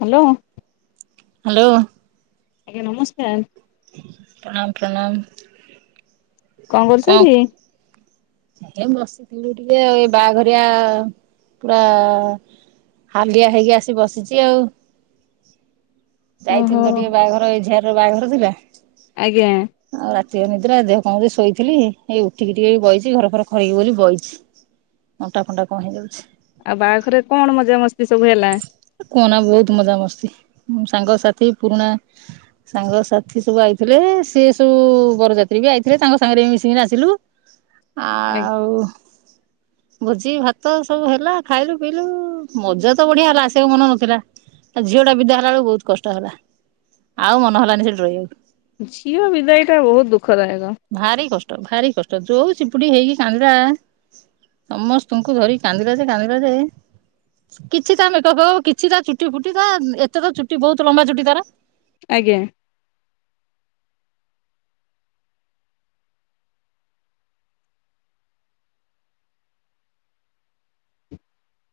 Hello hello ଆଜ୍ଞା ନମସ୍କାର ପ୍ରଣାମ ପ୍ରଣାମ କଣ କରୁଛନ୍ତି ହେ ବସିଥିଲୁ ଟିକେ ଆଉ ଏଇ ବାହାଘରିଆ ପୁରା ହାଲିଆ ହେଇକି ଆସି ବସିଛି ଆଉ ଓହୋ ଯାଇଥିଲ ତ ଟିକେ ବାହାଘର ଏଝିଅ ର ବାହାଘର ଥିଲା। ଆଜ୍ଞା। ଦେହ ନିଦ୍ରା ଦେହ କଣ ଶୋଇଥିଲ ଏଇ ଉଠିକି ଟିକେ ବଇଛି। ଘର ଫରେ ଖରିକିବି ବୋଲି ବହିଛି ଅଣ୍ଟା ଫଣ୍ଟା କଣ ହେଇଯାଉଛି। ଆଉ ବାହାଘରେ କଣ ମଜା ମସ୍ତି କୁହନା ବହୁତ ମଜା ମସ୍ତି। ସାଙ୍ଗସାଥି ପୁରୁଣା ସାଙ୍ଗସାଥି ସବୁ ଆଇଥିଲେ ସେ ସବୁ ବରଯାତ୍ରୀ ବି ଆଇଥିଲେ ତାଙ୍କ ସାଙ୍ଗରେ ମିଶିକି ନାଚିଲୁ। ଆଉ ଭୋଜି ଭାତ ସବୁ ହେଲା ଖାଇଲୁ ପିଇଲୁ ମଜା ବଢିଆ ହେଲା ସେ ମନ ନଥିଲା ଝିଅ ଟା ବିଦା ହେଲା ବେଳକୁ ବହୁତ କଷ୍ଟ ହେଲା। ଆଉ ମନ ହେଲାନି ସେଠି ରହିବାକୁ। ଝିଅ ବିଦାଇଟା ବହୁତ ଦୁଃଖ ଦାୟକ। [inaudible] ଭାରି କଷ୍ଟ ଭାରି କଷ୍ଟ ଯୋଉ ଚିପୁଡି ହେଇକି କାନ୍ଦିଲା ସମସ୍ତଙ୍କୁ ଧରି କାନ୍ଦିଲା ଯେ କାନ୍ଦିଲା ଯେ କିଛି ତା ମେକପ୍ କିଛି ତା ଚୁଟି ଫୁଟି ତା ଏତେ ତ ଚୁଟି ବହୁତ ଲମ୍ବା ଚୁଟି ତାର। ଆଜ୍ଞା।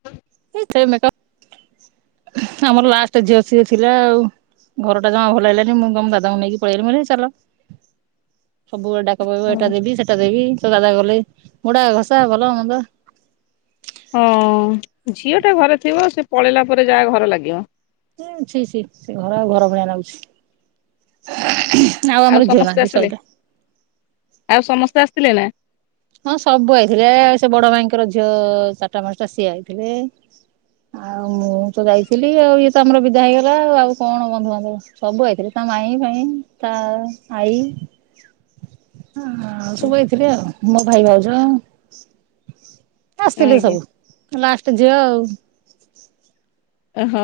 ହଁ। ଆମର ଲାଷ୍ଟ ଝିଅ ସିଏ ଥିଲା ଆଉ ଘରଟା ଜମା ଭଲ ହେଇଲାନି ମୁଁ ଦାଦାଙ୍କୁ ନେଇକି ପଳେଇଲି। ଚାଲ ସବୁବେଳେ କ କହ ଏଟା ଦେବି ସେଟା ଦେବି। ଦାଦା କଲେ ମୁୁଡା ଘସା ଭଲ ମନ୍ଦ। ହଁ ଝିଅ ଟା ଘରେ ଥିବ ସେ ପଳେଇଲା ପରେ ଯାହା ଘର ଲାଗିବ। ଛି ଛି ସେ ଘର ଆଉ ଘର ଭଳିଆ ଲାଗୁଛି। [unintelligible] ଆଉ ଆମର ଝିଅ ସମସ୍ତେ ନାହାନ୍ତି ଆସିଲେ ସଇଲ। ଆଉ ସମସ୍ତେ ଆସିଥିଲେ ନା। ହଁ ସବୁ ଆଇଥିଲେ ସେ ବଡ ଭାଇଙ୍କର ଝିଅ ଚାରିଟା ପାଞ୍ଚଟା ସିଏ ଆଇଥିଲେ। ଆଉ ମୁଁ ତ ଯାଇଥିଲି ଆଉ ଇଏ ତ ଆମର ବିଦା ହେଇଗଲା ଆଉ କଣ ବନ୍ଧୁବାନ୍ଧବ ସବୁ ଆଇଥିଲେ ତା ମାଇଁ ଫାଇଁ ତା ଆଇ ତା ଆଇ। ହ ଆଉ ସବୁଆଇଥିଲେ ଆଉ। ମୋ ଭାଇ ଭାଉଜ। ଆସିଥିଲି ଆଜ୍ଞା ସବୁ ଲାଷ୍ଟ ଝିଅ ଆଉ। ଓହୋ।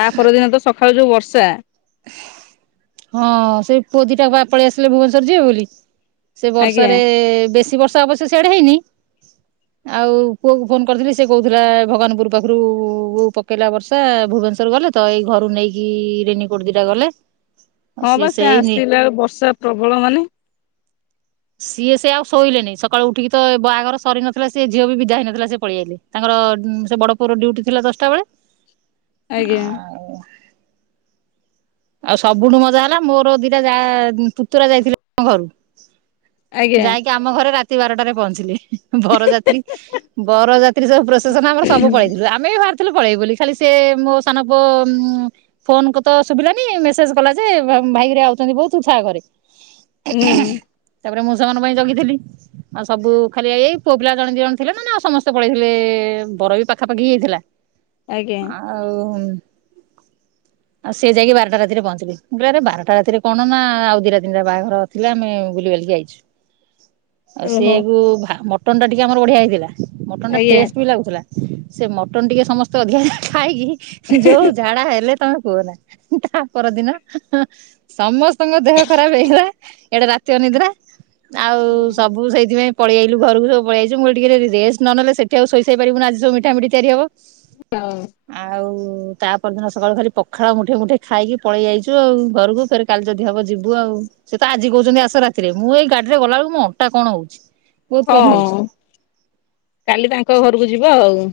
ତା ପରଦିନ ତ ସ ସକାଳୁ ଯୋଉ ବର୍ଷା। [inaudible] ହଁ ସେଇ ପୁଅଦୀଟା ପଳେଇ ଆସିଲେ ଭୁବନେଶ୍୍ୱର ଯିବେ ବୋଲି। ସେ ଆଜ୍ଞା ବର୍ଷାରେ ବେଶୀ ବର୍ଷା ଅବଶ୍ୟ ସିଆଡା ହେଇନି। ଆଉ ପୁଅ କୁ ଫୋନ କରିଥିଲି ସେ କହୁଥିଲା ଭଗବାନପୁର ପାଖରୁ ପକେଇଲା ବର୍ଷା ଭୁବନେଶ୍ଵର ଗଲେ ତ ଏଇ ଘରୁ ନେଇକି ରେନି କୋଟ ଦିଟା ଗଲେ। ହଁ ପା ସେ ସେଇ ଆସିଲା ବେଳକୁ ବର୍ଷା ପ୍ରବଳ ମାନେ। ସିଏ ସେ ଆଉ ଶୋଇଲେନି ସକାଳୁ ଉଠିକି ତ ବାହାଘର ସରି ନଥିଲା ସିଏ ଝିଅ ବିଦା ହେଇନଥିଲା ସଏ ପଳେଇଆଇଲେ। ତାଙ୍କର ସେ ବଡ ପୁଅର ଡୁଉଟି ଥିଲା ଦଶଟା ବେଳେ। ଆଜ୍ଞା। ଆଉ ଆଉ ସବୁଠୁ ମଜା ହେଲା ମୋର ଦିଟା ଯା ପୁତୁରା ଯାଇଥିଲି ଘରୁ। ଆଜ୍ଞା। ଯାଇକି ଆମ ଘରେ ରାତ ରାତି ବାରଟାରେ ପହଞ୍ଚିଲି। ବରଯାତ୍ରୀ ବରଯାତ୍ରୀ ସବୁ ପ୍ରଶେସନ ଆମର ସବୁ ପଳେଇଥିଲୁ ଆମେ ବି ଭା ପଳେଇ ବୋଲି ଖାଲି ସେ ମୋ ସାନ ପୁଅ ଫୋନ କୁ ତ ସୁବିଲାନି। ମେସେଜ କଲା ଯେ ଭାଇ ହରିକା ଆଉଛନ୍ତି ବୋଉ ତୁ‌ ଥା ଘରେ ହୁଁ । ତାପରେ ମୁଁ। ସେମାନଙ୍କ ପାଇଁ ଜଗିଥିଲି ଆଉ ସବୁ ଖାଲି ଏଇ ପୁଅ ପିଲା ଜଣେ ଦିଇ ଜଣ ଥିଲେ ନ ନେ ଆଉ ସମସ୍ତେ ପଳେଇଥିଲେ ବର ବି ପାଖାପାଖି ହେଇଥିଲା। ଆଜ୍ଞା ଆଉ। ଆଉ ସେ ଯାଇକି ବାର ବାରଟା ରାତିରେ ପହଞ୍ଚିଲି ଆରେ ବାରଟା ରାତିରେ କଣ ନା ଆଉ ଦି ତିନିଟା ବାହାଘର ଥିଲା ଆମେ ବୁଲି ବାଲିକି ଆଇଛୁ। ଆଉ ଓହୋ ସେଇଆ କୁ ଭା-ମ ଟନ ଟା ଟିକେ ଆମର ବଢିଆ ହେଇଥିଲା। ମଟନ୍ ଟା ଆଜ୍ଞା। ଟେଷ୍ଟ ବି ଲାଗୁଥିଲା। ସେ ମଟନ ଟିକେ ସମସ୍ତେ ଅଧିକା ଖାଇକି। ଯୋଉ ଝାଡା ହେଲେ। ତମେ କୁହନା। ତା ପରଦିନ ସମସ୍ତଙ୍କ ଦେହ ଖରାପ ହେଇଗଲା ଇଆଡେ ରାତି ଅନିଦ୍ରା। ଆଉ ହୁଁ ସବୁ ସେଇଥିପାଇଁ ପଳେଇଆଇଲୁ ଘରକୁ ସବୁ ପଳେଇଆଇଚୁ ମୁଁ କହିଲି ଟିକେ ରେଷ୍ଟ ନ ନେଲେ ସେଠି ଆଉ ଶୋଇପାରିବୁନୁ ଆଜି ସବୁ ମିଠା ମୁଠି ତିଆରି ହବ। ହଉ। ଆଉ। ତା ପରଦିନ ସକାଳୁ ଖାଲି ପଖାଳ ମୁଠେ ମୁଠେ ଖାଇକି ପଳେଇ ଯାଇଛୁ ଆଉ ଘରକୁ ଫେର କାଲି ଯଦି ହବ ଯିବୁ ଆଉ ସେ ତ ଆଜି କହୁଛନ୍ତି ଆସ ରାତିରେ ମୁଁ ଏଇ ଗାଡିରେ ଗଲା ବେଳକୁ ମୋ ଅଣ୍ଟା କଣ ହଉଛି? ବହୁତ ହଁ ପେନ୍ ହଉଛି କାଲି ତାଙ୍କ ଘରକୁ ଯିବ ଆଉ।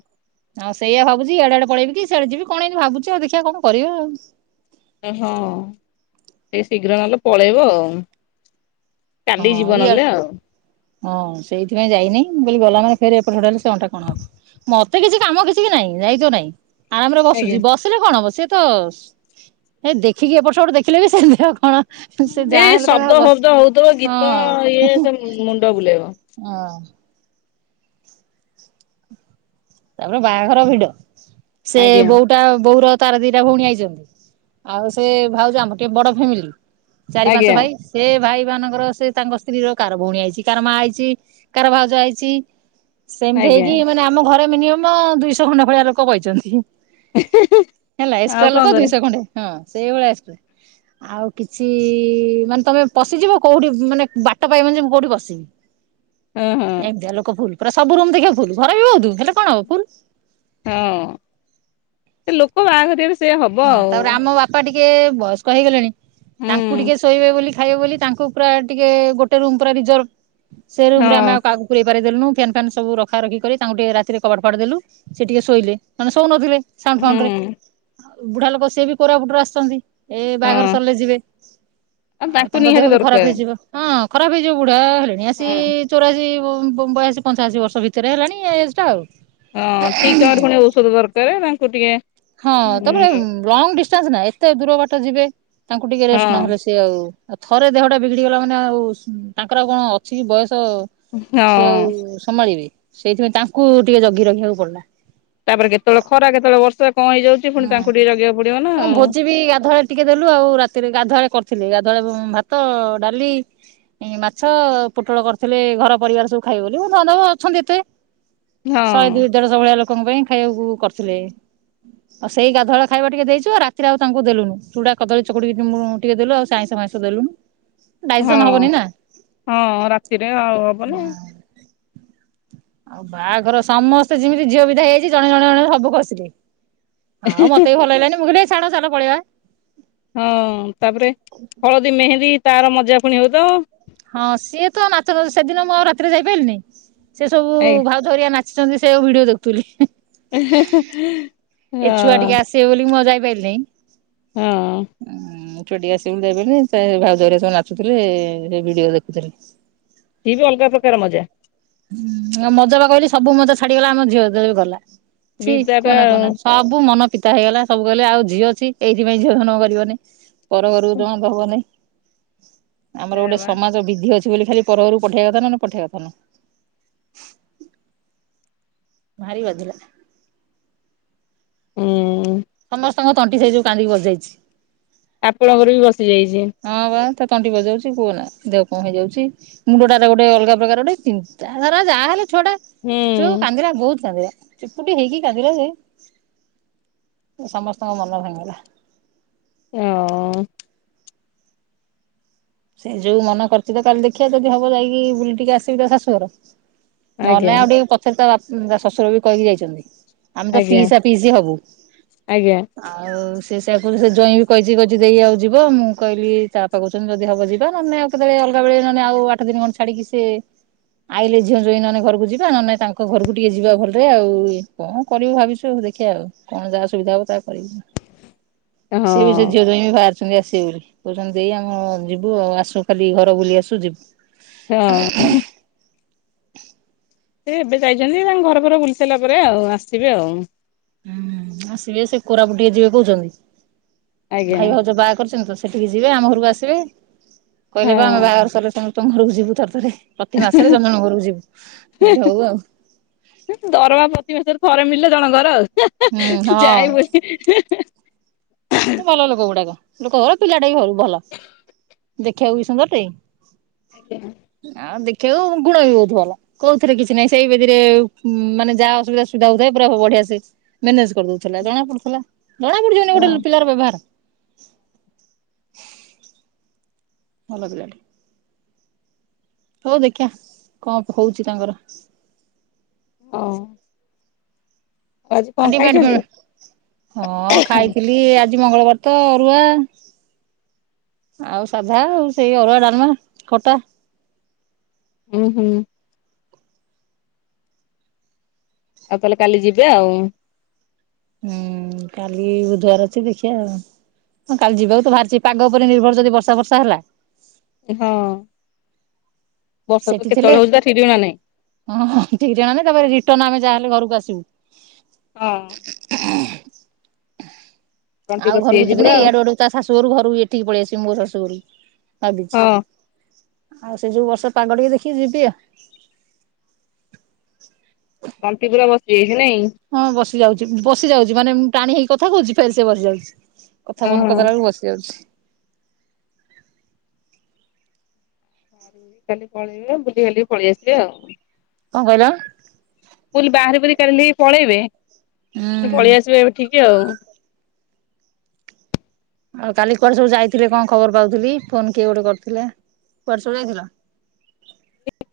ଆଉ ସେଇଆ ଭାବୁଛି ଏଇଡେ ଆଡେ ପଳେଇବି କି ସେଇଆଡେ ଯିବି କଣ ଏ ଭାବୁଛି ଆଉ ଦେଖିବା କଣ କରିବା ଆଉ? ହଁ ଟିକେ ଶୀଘ୍ର ନହେଲେ ପଳେଇବ ଆଉ। କାଲି ଯିବ ହଁ ନହେଲେ ଇଆଡେ ଆଉ। ହଁ ସେଇଥିପାଇଁ ଯାଇନି ବୋଲି ଗଲା ମାନେ ଫେର ଏପଟ ସେପଟ ହେଲେ ଅଣ୍ଟା କଣ ହବ ମତେ କିଛି କାମ କିଛି ବି ନାଇଁ ଦାୟିତ୍ଵ ନାହିଁ। ଆରାମ ରେ ଆଜ୍ଞା ବସୁଛି ବସିଲେ କଣ ହବ ସେ ତ ହେ ଦେଖିକି ଏପଟ ସେପଟ ଦେଖିଲେ ବି ସେମିତି ଆଉ କଣ? ସେ ଯାହା ଏଇ ହେଲେ ତମେ ଶବ୍ଦ ବସ ଶବ୍ଦ ହଉ। ତ ଗୀତ ହଁ ଇଏ ସେ ମୁଣ୍ଡ ବୁଲେଇବ। ହଁ। ତାପରେ ବାହାଘର ଭିଡ ସେ ଆଜ୍ଞା ବୋଉଟା ବୋଉର ତାରା ଦିଟା ଭଉଣୀ ଆଇଛନ୍ତି ଆଉ ସେ ଭାଉଛି ଆମର ଟିକେ ବଡ ଫ୍ୟାମିଲି ଚାରି ପାଞ୍ଚ ଆଜ୍ଞା ଭାଇ ସେ ଭାଇ ମାନଙ୍କର ସେ ତାଙ୍କ ସ୍ତ୍ରୀ ର କାର ଭଉଣୀ ଆଇଛି କାାର ମା ଆଇଛି କାାର ଭାଉଜ ଆଇଛି ସେମିତି ଆଜ୍ଞା ହେଇକି ମାନେ ଆମ ଘରେ ମିନିମ ଦୁଇଶହ ଖଣ୍ଡା ଭଳିଆ ଲୋକ କହିଛନ୍ତି ହେଲା ଏଷ୍ଟ ଆଉ ଲ କଣ କ ଦୁସ କରିବା କଣ୍ଡେ ହଁ ସେଇଭଳିଆ ଆସେ ଆଉ କିଛି ମାନେ ତମେ ପଶିଯିବ କୋଉଠି ମାନେ ବାଟ ପାଇବନ ଯେ ମୁଁ କୋଉଠି ପଶିବି ହଁ ହଁ। ଏକ ଦେ ଲୋକ ଫୁଲ ପୁର ସବୁ ଦେଖିବାଖହୁୁ ଘରେର ବି ବଉୁ ହେଲା କଣ ହ ପୁଲ ହଁ ଲୋକ ବାହାଘର ଏବେ ସେ ହବ ହଁ ଆଉ ତାପରେ ଆମ ବାପା ଟିକେ ବୟସ୍କ ହେଇଗଲେଣି ହୁଁ ତାଙ୍କୁ ଟିକେ ଶୋଇବେ ବୋଲି ଖାଇବ ବୋଲି ତାଙ୍କୁ ପୁରା ଟିକେ ଗୋଟେ ରୁମ ପ ରିଜର୍ଭ ସେୁମରେ ଆମେ ହଁ। କାକୁ ପୁର ାରି ଦେଲୁ ଫ୍ୟାନ୍ ଫ୍ୟାନ୍ ସବୁ ରଖ ରଖ କରି ତାଙ୍କୁ ଟିକେ ରାତିରେ କବାଡ ଫଟଡ଼ ଦେଲୁ ସେ ଟିକେ ଶୋଇଲେ ମାନେ ଶୋଉ ନଥିଲେ ସଣ ହୁଁ ଖଣ୍ଡି ହଁ ଉ ବୁଢା ଲୋକ ସେଏ ବି କୋରାପୁଟରେ ଆସିଛନ୍ତି ଏ ବାହାଘର ସରିଲେ ଯିବେ ଆଉ ତାଙ୍କୁ ତାଙ୍କ ନିହାତି ଦେହ ବି ଖରାପ ଦରକାର ହେଇଯିବ ହଁ ଖରାପ ହେଇଯାଉ ବୁଡା ଣି ଅସି ହଁ। ଚୋରା ବୟାୀ ପଞ୍ଚାଅଶୀ ବର୍ଷ ଭିତରେ ହେଲାଣି ଏଜ୍ ଟା ଆଉ ହଁ ଠିକ ଚ ହଣି ଔଷଧ ନାନ କୁଟିିକେ ହଁ ତାପ ଲ ନା ଏତେ ଦୂର ବାଟ ଯିବେ ତାଙ୍କୁ ଟିକେ ହଁ ରେଷ୍ଟ ନହେଲେ ସିଏ ଆଉ ଆଉ ଥରେ ଦେହଟା ବିଗିଡି ଗଲା ମାନେ ଆଉ ତାଙ୍କର କଣ ଅଛି କି ବୟସ। ତ ସିଏ ହଁ। ଆଉ ସମାଳିବେ। ସେଇଥିପାଇଁ ତାଙ୍କୁ ଟିକେ ଜଗି ରଖିବାକୁ ପଡିଲା। ତାପରେ କେତେବେଳେ ଖରା କେତେବେଳେ ବର୍ଷା। କଣ ହେଇଯାଉଛି ପୁଣି ତାଙ୍କୁ ଟିକେ ଜଗିବାକୁ ପଡିବ ନା ହୁଁ ଆଉ। ଭୋଜି ବି ଗାଧୁଆଳି ଟିକେ ଦେଲୁ ଆଉ ରାତିରେ ଗାଧୁଆ କରିଥିଲି। ବେଳେ ଭାତ, ଡାଲି, ମାଛ, ପୋଟଳ କରିଥିଲେ ଘର ପରିବାର ସବୁ ଖାଇବ ବୋଲି ଧର ଅଛନ୍ତି ଏତେ। ଶହେ ହଁ ଦେଢ଼ଶ ଭଳିଆ ଲୋକ। ଲୋକଙ୍କ ପାଇଁ ଖାଇବାକୁ କରିଥିଲେ। ଆଉ ସେଇ ଗାଧୁଆ ଖାଇବା ଟିକେ ଦେଇଛୁ ଆଉ ରାତିରେ ଆଉ ତାଙ୍କୁ ଦେଲୁନୁ ଚୁଡା କଦଳୀ ଚକୁଡି ଟିକେ ଦେଲୁ ଆଉ ସାାଇଁସ ମାାଇଁସ ଦେଲୁନୁ। ଡାଇଜେସନ ହବନି ହଁ- ନା ହଁ ରାତିରେ ଆଉ ହବ ନା । ଆଉ ବାହାଘର ସମସ୍ତେ ଯେମିତି ଝିଅ ବିିଦା ହେଇଯାଇଛି ଜଣେ ଜଣେ ଜଣେ ସବୁ ଖସିଲେ। ଆଉ ମତେ ବି ଭଲ ହେଲାନି ମୁଁ କହିଲି ଏ ଛାଡ ଚାଲ ପଳେଇବା। ହଁ ତାପରେ ହଳଦୀ ମେହେନ୍ଦୀ ତାର ମଜା ପୁଣି ହଉ ତ ହଁ ସିଏ ତ ନାଚ ସେଦିନ ମୁଁ ଆଉ ରାତିରେ ଯାଇପାରିଲିନି। ସେ ସବୁ ଏ ଭାଉଜ ହେରିକା ନାଚ ଆଛନ୍ତି ସେଉ ଆକୁ ଭିଡିଓ ଦେଖୁଥିଲି। ଏ‌ ହେଁ ହେଁ। ଏ ଛୁଆ ଟିକେ ଆସିବେ ବୋଲି ମୁ ଆଉ ଯା ବେଲେ। ହଁ ଟିକେ ଆସିବି ଦେବେନି ସେ ଭାଉଜରରେ ସବୁ ନାଚୁଥିଲେ ସେ ଭିଡିଓ ଦେଖୁଥିଲି। ସିଏ ବି ଅଲଗା ପ୍ରକାର ମଜା। ହୁଁ ମଜା ବା କହିଲି ସବୁ ମଜା ଛାଡିଗଲା ଆମ ଝିଅ ଯେବେ ଗଲା। ବିଦା ଠିକ ଟା କୁହନା କୁହନା ସବୁ ମନ ପ ହେଇଗଲା ସବୁ କଲେ ଆଉ ଝିଅ ଅଛି ଏଇଥିପାଇଁ ଝିଅ ଜନମ କରିବନି। ପର ଘରକୁ ଜଣ ହବନାଇଁ। ଆମର ସେଇଆ ଗୋଟେ ବା ସମାଜ ବିଧି ଅଛି। ବୋଲି ଖାଲି ପରଘର କୁ ପଠେଇବା କଥା ନ ପଠେଇବା କଥା ନୁ। ଭାରି ବାଧିଲା। ହୁଁ। ସମସ୍ତଙ୍କ ତଣ୍ଟି ସେଇ ଯୋଉ କାନ୍ଦିକି ବସ୍ ଯାଇଛି। ଆପଣଙ୍କର ବି ବସ ଯାଇଛି। ବା ତଣ୍ଟି ବଜାଉଛି କୁହ ନା ଦେହ କଣ ହେଇଯାଉଛି ମୁଣ୍ଡ ଟାରେ ଗୋଟେ ଅଲଗା ପ୍ରକାର ଗୋଟେ ଚିନ୍ତା ଧାରା ଯାହାହଲେ ଛୁଆଟା ହୁଁ ଯୋଉ କାନ୍ଦିଲା ବହୁତ କାନ୍ଦିଲା। ଚିପୁଟି ହେଇକି କାନ୍ଦିଲ ଯେ ସମସ୍ତଙ୍କ ମନ ଭାଙ୍ଗିଲା। ହଁ। ସେ ଯୋଉ ମନ କରିଛି ତ କାଲି ଦେଖିବା ଯଦି ହବ ଯାଇକି ବୁଲି ଟିକେ ଆସିବି ତ ଶାଶୁଘର। ନହେଲେ ଆଜ୍ଞା ଆଉ ଟିକେ ପଛରେ ତା ବା ଉଁ ତା ଶ୍ୱଶୁର ବି କହିକି ଯାଇଛନ୍ତି। ଆମେ ତ ଆଜ୍ଞା ପିଇସା ପିଇସି ହବୁ ଆଜ୍ଞା ଆଉ ସେ ସେଆକୁ ସେ ଜଇଁ ବି କହିଛି କହିଛି ଦେଇ ଆଉ ଯିବ ମୁଁ କହିଲି ତା ବାପା କୋଉଚନ୍ତି ଯଦି ହବ ଯିବା ନହେ ଆଉ କେତେବେଳେ ଅଲଗା ବେଳେ ନେ ଆଉ ଆଠ ଦିନ ଖଡେ ଛାଡିକି ସେ ଆଇଲେ ଝିଅ ଜୋଇଁ ନହେଲେ ଘରକୁ ଯିବା ନହେଲେ ତାଙ୍କ ଘରକୁ ଟିକେ ଯିବା ଭଲରେ ଆଉ କଣ କରିବୁ ଭାବିଛୁ ଆ ଦେଖିବାଆ ଆଉ କଣ ଯାହା ସୁବିଧା ହବ ତାହା କରିବୁ। ସେ ବି ସେ ହଁ ଝିଅ ଜୋଇଁ ବି ବାହାରି ପୁଣୀ ଆସିବେ ବୋଲି କରୁଛନ୍ତି ଦେଇ ଆମ ଯିବୁ ଆଉ ଆସୁ ଖାଲି ଘର ବୁଲି ଆସୁ ଯିବୁ। ହଁ। ସେ ଏବେ ଯାଇଛନ୍ତି ତାଙ୍କ ଘର ଫର ବୁଲି ସାରିଲା ପରେ ଆଉ ଆସିବେ ଆଉ। ହୁଁ ଆସିବେ ସେ କୋରାପୁଟ ଟିକେ ଯିବେ କହୁଛନ୍ତି। ଆଜ୍ଞା। ଭାଇ ଭାଉଜ ବାହା କରିଛନ୍ତି ତ ସେଠିକି ଯିବେ ଆମ ଘରକୁ ଆସିବେ ହଁ କହିଲେ ବା ଆମେ ବାହାଘର ସରିଲେ ତମ ତମ ଘରକୁ ଯିବୁ ଥରେ ଥରେ। ପ୍ରତି ମାସରେ ଜଣ ଜଣଙ୍କ ଘରକୁ ଯିବୁ। ମୁଁ କହିଲି ହଉ ଆଉ ହୁଁ ଦରମା ପ୍ରତିିବେଶରେ ଥରେ ମିଲ ଜଣଙ୍କର ଆଉ। ଯାଇ ବୁଲି ଭଲ ଲୋକ ଗୁଡ଼ାକ। ଲୋକ ଭଲ ପିଲାଟା ବି ଭଲ ଦେଖିବାକୁ ବି ସୁନ୍ଦର ଟେ। ଆ ଦେଖି ଉ ଗୁଣ ବି ବହୁତ ଭଲ କୋଉଥିରେ କିଛି ନାହିଁ ସେଇବେଦି ରେ ମାନେ ଯାହା ଅସୁବିଧା ସୁବିଧା ହଉଥାଏ ପୁରା ବଢିଆ ସେ ମେନେଜ କରିଦଉଥିଲା ଜଣା ପଡୁଥିଲା। ଯଣା ପଡ଼ିଯିବନି ଗୋଟେ ଲୋ ପିଲାର ବେଭାର। ଭଲ ପିଲା ଟେ। ହଉ ଦେଖିବା କଣ ହଉଛି ତାଙ୍କର। ହଁ। ଆଜି ଆ କଣ ଡିମାଟ୍ ଖାଇଛନ୍ତି? ଫିମା ହଁ ଖାଇଥିଲି ଆ ମଙ୍ଗଳବାର ତ ଅରୁଆ ଆଉ ସାଧା ଆଉ ସେଇ ଅରୁଆ, ଡାଲମା ଖଟା। ହୁଁ ହୁଁ। ଆଉ ତାହେଲେ କାଲି ଯିବେ ଆଉ। ହୁଁ କାଲି ବୁଧବାର ଅଛି ଦେଖିବା ଆଉ ହଁ କାଲି ଯିବାକୁ ତ ବାହାରିଛି ପାଗ ଉପରେ ନିର୍ଭର ଯଦି ବର୍ଷା ବର୍ଷା ହେଲା। ହଁ। ବର୍ଷା ତ ସେଠି ଥିଲେ କେତେବେଳେ ହଉଛି ତା ଠିକ୍ ଠିକଣା ନାହିଁ ହଁ ଠିକ୍ ଠିକଣା ନାଇଁ ତାପରେ ରିଟର୍ନ ଆମେ ଯାହାହଲେ ଘରକୁ ଆସିବୁ। ହଁ [unintelligible] ତଣ୍ଟି ଆଉ ବସି ଘରକୁ ଯାଇଛି ଯିବିନି ପୁରା ଆଉ ଏଇଆଡୁଆଡେ ତା ଶଶୁ ଘରକୁ ଏଠିକି ପଳଆସିବ ମୋ ସୁରୁ ଭାବିଛି। ହଁ ଆଉ ସେ ଯୋଉ ବର୍ଷ ପାଗ ଟିକେ ଦେଖିକି ଯିବି ଆ। ଟନ୍ତିପୁରା ବସିଯାଇଛି। ନାଇ। ବସି ଯାଉଛି ବସି ଯାଉଛି ମାନେ ଟାଣି ହେଇକି କଥା କହୁଛି ଫେରସେ ବସିଯାଉଛି। କଥା ବନ୍ଦ ଓହୋ କରି ଦେଲା ବେଳକୁ ବସି ଯାଉଛି। [unintelligible] କାଲି ପଳେଇବେ ବୁଲିିବାଲିକି ପଳେଇ ଆସିବେ ଆଉ। କଣ କହିଲ? ଫୁଲ ବାହାର ବୁହୁରି କରିଲେ ଏ ପଳେଇବେ। ପୁଣି ହୁଁ। ପଳେଇ ଆସିବେ ଏଠିକି। ତି ଆଉ। ଆଉ କାଲି କୁଆଡେ ସବୁ ଯାଇଥିଲ କଣ ଖବର ପାଉଥିଲି ଫୋନ କିଏ ଗୋଟେ କରିଥିଲା କୁଆଡେ ସବୁ ଯାଇଥିଲ?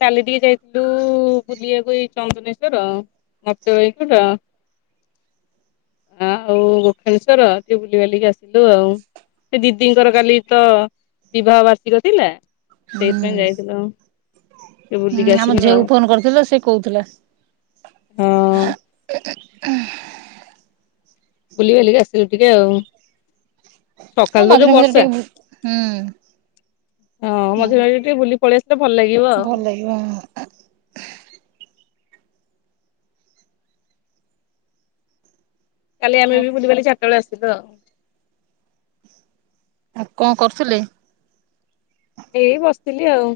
କାଲି ଟିକେ ଯାଇଥିଲୁ ବୁଲିବାକୁ ଏଇ ଚନ୍ଦନେଶ୍ଵର ଗୁପ୍ତେଶ୍ୱର। ଆଉ ଗୋଖଣେଶ୍ଵର ଟିକେ ବୁଲିିବାଲିକି ଆସିଲୁ ଆଉ ସେ ଦିଦିଙ୍କର କାଲି ତ ବିବାହ ବାର୍ଷିକ ଥିଲା। ହୁଁ ସେଇଥିପାଇଁ ଯାଇଥିଲୁ ଟିକେ ବୁଲିକି ହଁ ଆମ ଆସିଲୁ ଆଉ। ଝିଅକୁ ଫୋନ କରିଥିଲ ସେ କହୁଥିଲା। ହଁ ଉହ୍। ବୁଲି ବଲିକି ଆସିଲୁ ଟିକେ ଆଉ। ହଁ ସକାଳ ତ ଯୋଉ ମଝିରେ ମଝିରେ ବର୍ଷା ଟିକେ ହୁଁ। ହୁଁ। ହଁ ମଝିରେ ମଝିରେ ଟିକେ ବୁଲି ପଳେଇ ଆସିଲେ। ତେ ଭଲ ଲାଗିବ ଆଉ। ଭଲ ଲାଗିବ ହଁ। କାଲି ଆମ ଆଉ ବି ବୁଲି ବାଲିକି ଚାରିଟାରେ ଆସିଲୁ। ଥିଲୁ ଆଉ। ଆଉ କଣ କରୁଥିଲେ? ଏଇ ବସିଥିଲି ଆଉ।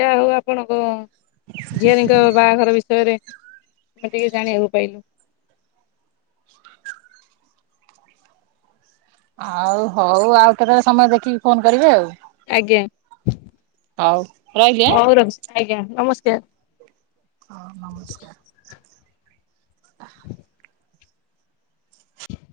ଯା ହଉ ଆପଣଙ୍କ ଝିଅରୀଙ୍କ ବାହାଘର ବିଷୟରେ ଆମେ ଟିକେ ଜାଣିବାକୁ ପାଇଲୁ। ଆଉ ହଉ ଆଉ କେତେବେଳେ ସମୟ ଦେଖିକି ଫୋନ କରିବ ଆଉ। ହ ହଉ ରହିଲି ଆ। ଆଜ୍ଞା ନମସ୍କାର। ହଁ ନମସ୍କାର। ଆହା।